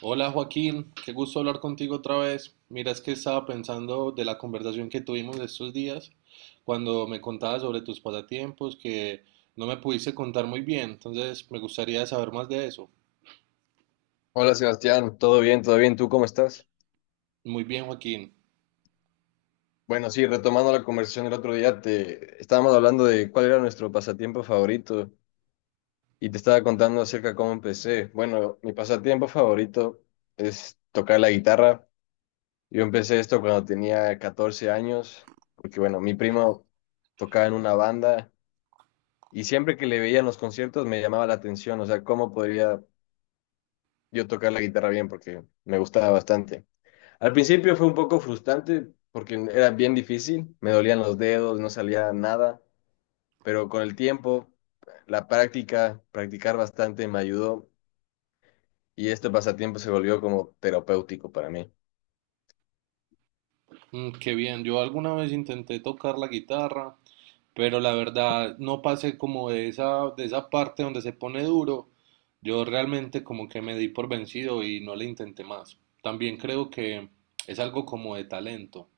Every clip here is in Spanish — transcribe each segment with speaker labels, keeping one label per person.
Speaker 1: Hola Joaquín, qué gusto hablar contigo otra vez. Mira, es que estaba pensando de la conversación que tuvimos estos días cuando me contabas sobre tus pasatiempos que no me pudiste contar muy bien, entonces me gustaría saber más de eso.
Speaker 2: Hola Sebastián, todo bien, ¿tú cómo estás?
Speaker 1: Muy bien Joaquín.
Speaker 2: Bueno, sí, retomando la conversación del otro día, te estábamos hablando de cuál era nuestro pasatiempo favorito y te estaba contando acerca de cómo empecé. Bueno, mi pasatiempo favorito es tocar la guitarra. Yo empecé esto cuando tenía 14 años, porque bueno, mi primo tocaba en una banda y siempre que le veía en los conciertos me llamaba la atención, o sea, cómo podría yo tocar la guitarra bien, porque me gustaba bastante. Al principio fue un poco frustrante porque era bien difícil, me dolían los dedos, no salía nada, pero con el tiempo, la práctica, practicar bastante me ayudó y este pasatiempo se volvió como terapéutico para mí.
Speaker 1: Qué bien. Yo alguna vez intenté tocar la guitarra, pero la verdad no pasé como de esa parte donde se pone duro. Yo realmente como que me di por vencido y no le intenté más. También creo que es algo como de talento.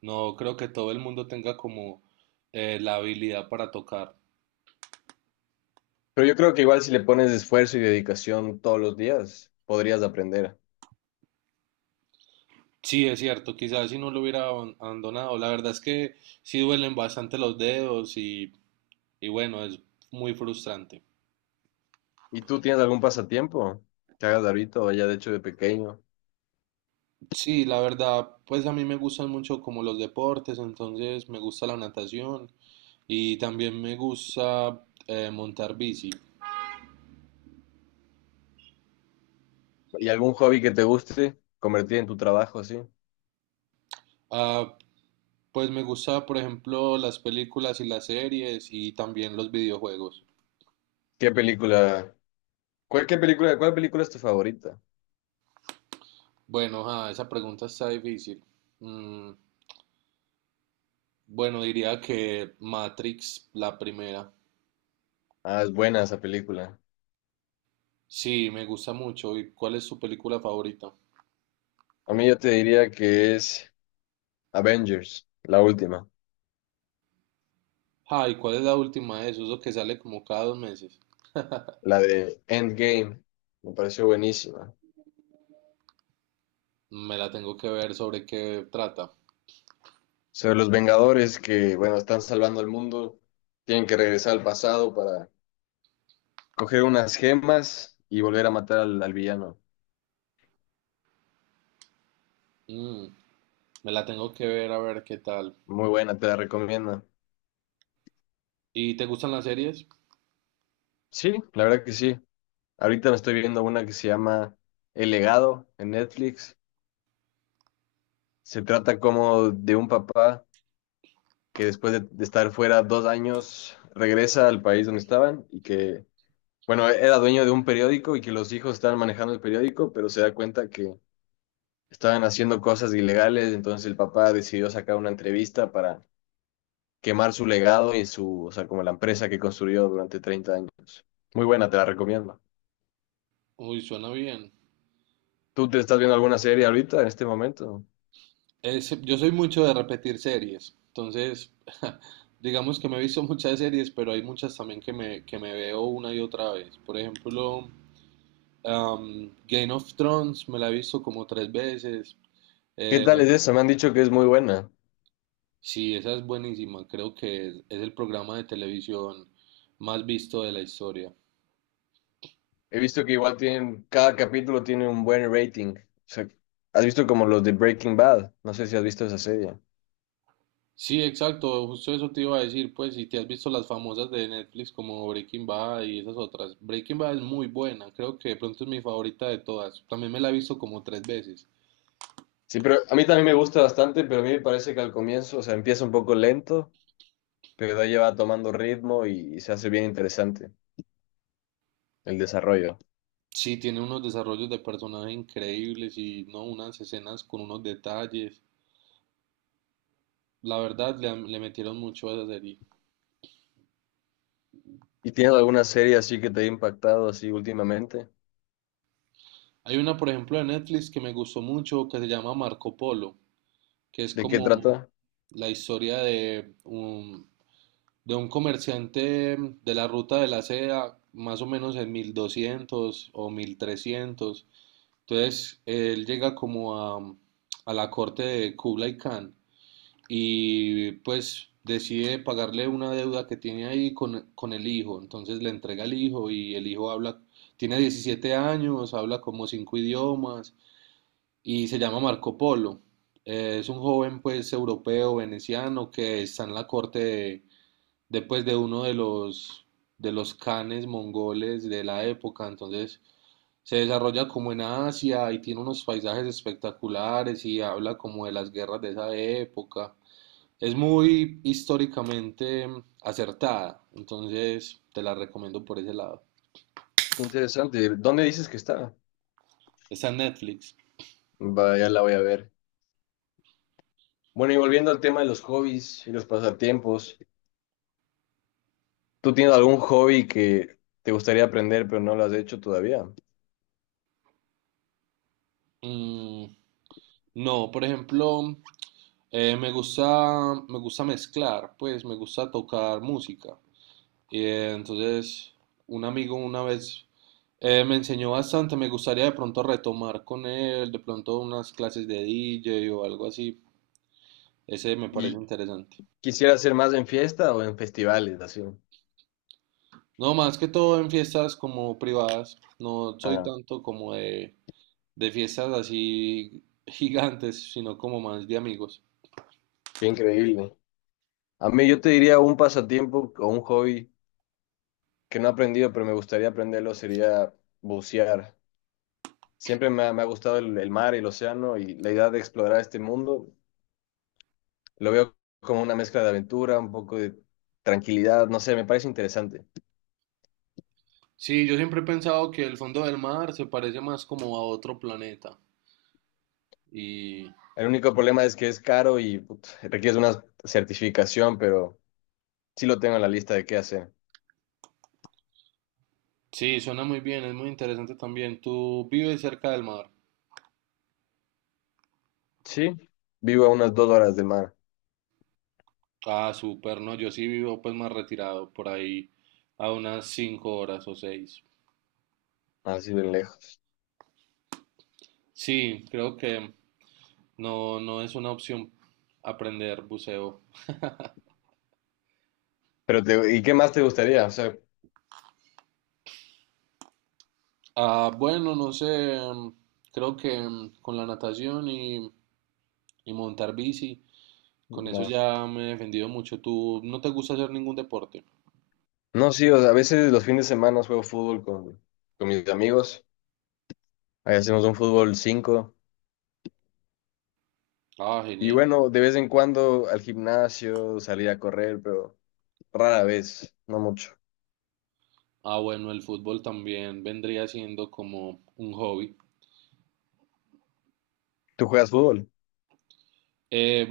Speaker 1: No creo que todo el mundo tenga como la habilidad para tocar.
Speaker 2: Pero yo creo que igual si le pones esfuerzo y dedicación todos los días, podrías aprender.
Speaker 1: Sí, es cierto, quizás si no lo hubiera abandonado. La verdad es que sí duelen bastante los dedos y bueno, es muy frustrante.
Speaker 2: ¿Y tú tienes algún pasatiempo que hagas ahorita o ya de hecho de pequeño?
Speaker 1: Sí, la verdad, pues a mí me gustan mucho como los deportes, entonces me gusta la natación y también me gusta montar bici.
Speaker 2: ¿Y algún hobby que te guste convertir en tu trabajo así?
Speaker 1: Ah, pues me gusta, por ejemplo, las películas y las series y también los videojuegos.
Speaker 2: ¿Qué película? ¿Cuál, qué película, cuál película es tu favorita?
Speaker 1: Bueno, ah, esa pregunta está difícil. Mm, bueno, diría que Matrix, la primera.
Speaker 2: Ah, es buena esa película.
Speaker 1: Sí, me gusta mucho. ¿Y cuál es su película favorita?
Speaker 2: A mí yo te diría que es Avengers, la última,
Speaker 1: Ah, ¿y cuál es la última de esos? Eso que sale como cada 2 meses.
Speaker 2: la de Endgame. Me pareció buenísima.
Speaker 1: Me la tengo que ver sobre qué trata.
Speaker 2: Sobre los Vengadores que, bueno, están salvando al mundo, tienen que regresar al pasado para coger unas gemas y volver a matar al villano.
Speaker 1: Mm, Me la tengo que ver a ver qué tal.
Speaker 2: Muy buena, te la recomiendo.
Speaker 1: ¿Y te gustan las series?
Speaker 2: Sí, la verdad que sí. Ahorita me estoy viendo una que se llama El Legado en Netflix. Se trata como de un papá que después de estar fuera dos años regresa al país donde estaban y que bueno, era dueño de un periódico y que los hijos estaban manejando el periódico, pero se da cuenta que estaban haciendo cosas ilegales, entonces el papá decidió sacar una entrevista para quemar su legado y su, o sea, como la empresa que construyó durante 30 años. Muy buena, te la recomiendo.
Speaker 1: Uy, suena bien.
Speaker 2: ¿Tú te estás viendo alguna serie ahorita en este momento?
Speaker 1: Yo soy mucho de repetir series. Entonces, digamos que me he visto muchas series, pero hay muchas también que me veo una y otra vez. Por ejemplo, Game of Thrones me la he visto como tres veces.
Speaker 2: ¿Qué
Speaker 1: Eh,
Speaker 2: tal es esa? Me han dicho que es muy buena.
Speaker 1: sí, esa es buenísima. Creo que es el programa de televisión más visto de la historia.
Speaker 2: He visto que igual tienen, cada capítulo tiene un buen rating. O sea, has visto como los de Breaking Bad. No sé si has visto esa serie.
Speaker 1: Sí, exacto. Justo eso te iba a decir. Pues si te has visto las famosas de Netflix como Breaking Bad y esas otras. Breaking Bad es muy buena. Creo que de pronto es mi favorita de todas. También me la he visto como tres veces.
Speaker 2: Sí, pero a mí también me gusta bastante, pero a mí me parece que al comienzo, o sea, empieza un poco lento, pero de ahí ya va tomando ritmo y se hace bien interesante el desarrollo.
Speaker 1: Sí, tiene unos desarrollos de personajes increíbles y no unas escenas con unos detalles. La verdad, le metieron mucho a esa serie.
Speaker 2: ¿Y tienes alguna serie así que te haya impactado así últimamente?
Speaker 1: Hay una, por ejemplo, de Netflix que me gustó mucho que se llama Marco Polo, que es
Speaker 2: ¿De qué
Speaker 1: como
Speaker 2: trata?
Speaker 1: la historia de un comerciante de la ruta de la seda, más o menos en 1200 o 1300. Entonces, él llega como a la corte de Kublai Khan y pues decide pagarle una deuda que tiene ahí con el hijo. Entonces le entrega al hijo y el hijo habla, tiene 17 años, habla como cinco idiomas y se llama Marco Polo. Es un joven pues europeo, veneciano, que está en la corte de uno de los canes mongoles de la época. Entonces se desarrolla como en Asia y tiene unos paisajes espectaculares y habla como de las guerras de esa época. Es muy históricamente acertada, entonces te la recomiendo por ese lado.
Speaker 2: Interesante. ¿Dónde dices que está?
Speaker 1: Está en Netflix.
Speaker 2: Vaya, la voy a ver. Bueno, y volviendo al tema de los hobbies y los pasatiempos, ¿tú tienes algún hobby que te gustaría aprender pero no lo has hecho todavía?
Speaker 1: Mm, no, por ejemplo, Eh, me gusta, me gusta, mezclar, pues me gusta tocar música. Y entonces un amigo una vez me enseñó bastante, me gustaría de pronto retomar con él, de pronto unas clases de DJ o algo así. Ese me parece
Speaker 2: ¿Y
Speaker 1: interesante.
Speaker 2: quisieras hacer más en fiesta o en festivales, así?
Speaker 1: No, más que todo en fiestas como privadas, no soy
Speaker 2: Ah,
Speaker 1: tanto como de fiestas así gigantes, sino como más de amigos.
Speaker 2: qué increíble. A mí yo te diría un pasatiempo o un hobby que no he aprendido, pero me gustaría aprenderlo, sería bucear. Siempre me ha gustado el mar y el océano y la idea de explorar este mundo. Lo veo como una mezcla de aventura, un poco de tranquilidad, no sé, me parece interesante.
Speaker 1: Sí, yo siempre he pensado que el fondo del mar se parece más como a otro planeta. Y
Speaker 2: El único problema es que es caro y put, requiere una certificación, pero sí lo tengo en la lista de qué hacer.
Speaker 1: Sí, suena muy bien, es muy interesante también. ¿Tú vives cerca del mar?
Speaker 2: Sí, vivo a unas 2 horas de mar,
Speaker 1: Ah, súper, no, yo sí vivo pues más retirado, por ahí a unas 5 horas o 6.
Speaker 2: así de lejos.
Speaker 1: Sí, creo que no, no es una opción aprender buceo.
Speaker 2: Pero te- ¿y qué más te gustaría? O sea,
Speaker 1: Ah, bueno, no sé, creo que con la natación y montar bici, con eso
Speaker 2: no.
Speaker 1: ya me he defendido mucho. ¿Tú no te gusta hacer ningún deporte?
Speaker 2: No, sí, o sea, a veces los fines de semana juego fútbol con mis amigos. Ahí hacemos un fútbol cinco.
Speaker 1: Ah,
Speaker 2: Y
Speaker 1: genial.
Speaker 2: bueno, de vez en cuando al gimnasio, salir a correr, pero rara vez, no mucho.
Speaker 1: Ah, bueno, el fútbol también vendría siendo como un hobby.
Speaker 2: ¿Tú juegas fútbol?
Speaker 1: Eh,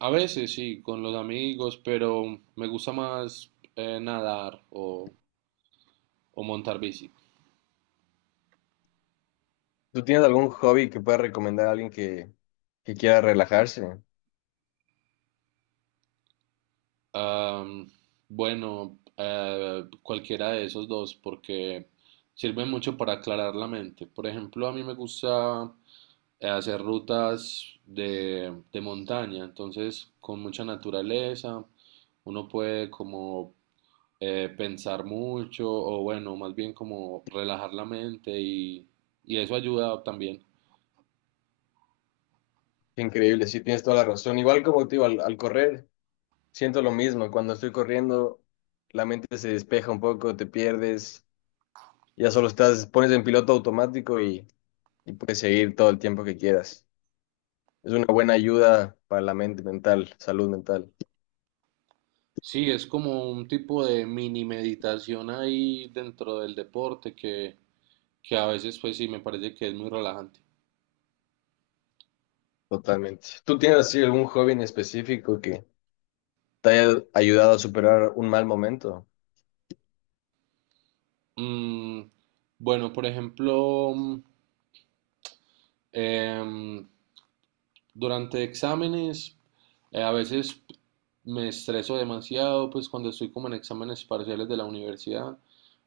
Speaker 1: a veces sí, con los amigos, pero me gusta más nadar o montar bici.
Speaker 2: ¿Tú tienes algún hobby que puedas recomendar a alguien que quiera relajarse?
Speaker 1: Am, bueno, cualquiera de esos dos, porque sirven mucho para aclarar la mente. Por ejemplo, a mí me gusta hacer rutas de montaña, entonces con mucha naturaleza, uno puede como pensar mucho o bueno, más bien como relajar la mente y eso ayuda también.
Speaker 2: Qué increíble, sí, tienes toda la razón. Igual como te digo, al, al correr, siento lo mismo. Cuando estoy corriendo, la mente se despeja un poco, te pierdes, ya solo estás, pones en piloto automático y puedes seguir todo el tiempo que quieras. Es una buena ayuda para la mente mental, salud mental,
Speaker 1: Sí, es como un tipo de mini meditación ahí dentro del deporte que a veces pues sí me parece que es muy relajante.
Speaker 2: totalmente. ¿Tú tienes así algún hobby en específico que te haya ayudado a superar un mal momento?
Speaker 1: Mm, bueno, por ejemplo, em, durante exámenes, a veces me estreso demasiado, pues cuando estoy como en exámenes parciales de la universidad.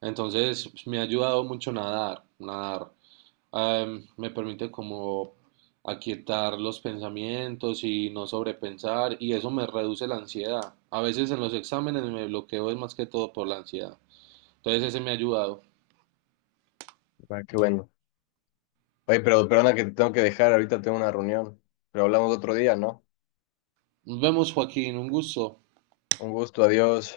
Speaker 1: Entonces, pues, me ha ayudado mucho nadar, nadar. Me permite como aquietar los pensamientos y no sobrepensar y eso me reduce la ansiedad. A veces en los exámenes me bloqueo es más que todo por la ansiedad. Entonces, ese me ha ayudado.
Speaker 2: Ah, qué bueno. Oye, pero perdona que te tengo que dejar, ahorita tengo una reunión, pero hablamos otro día, ¿no?
Speaker 1: Nos vemos, Joaquín, un gusto.
Speaker 2: Un gusto, adiós.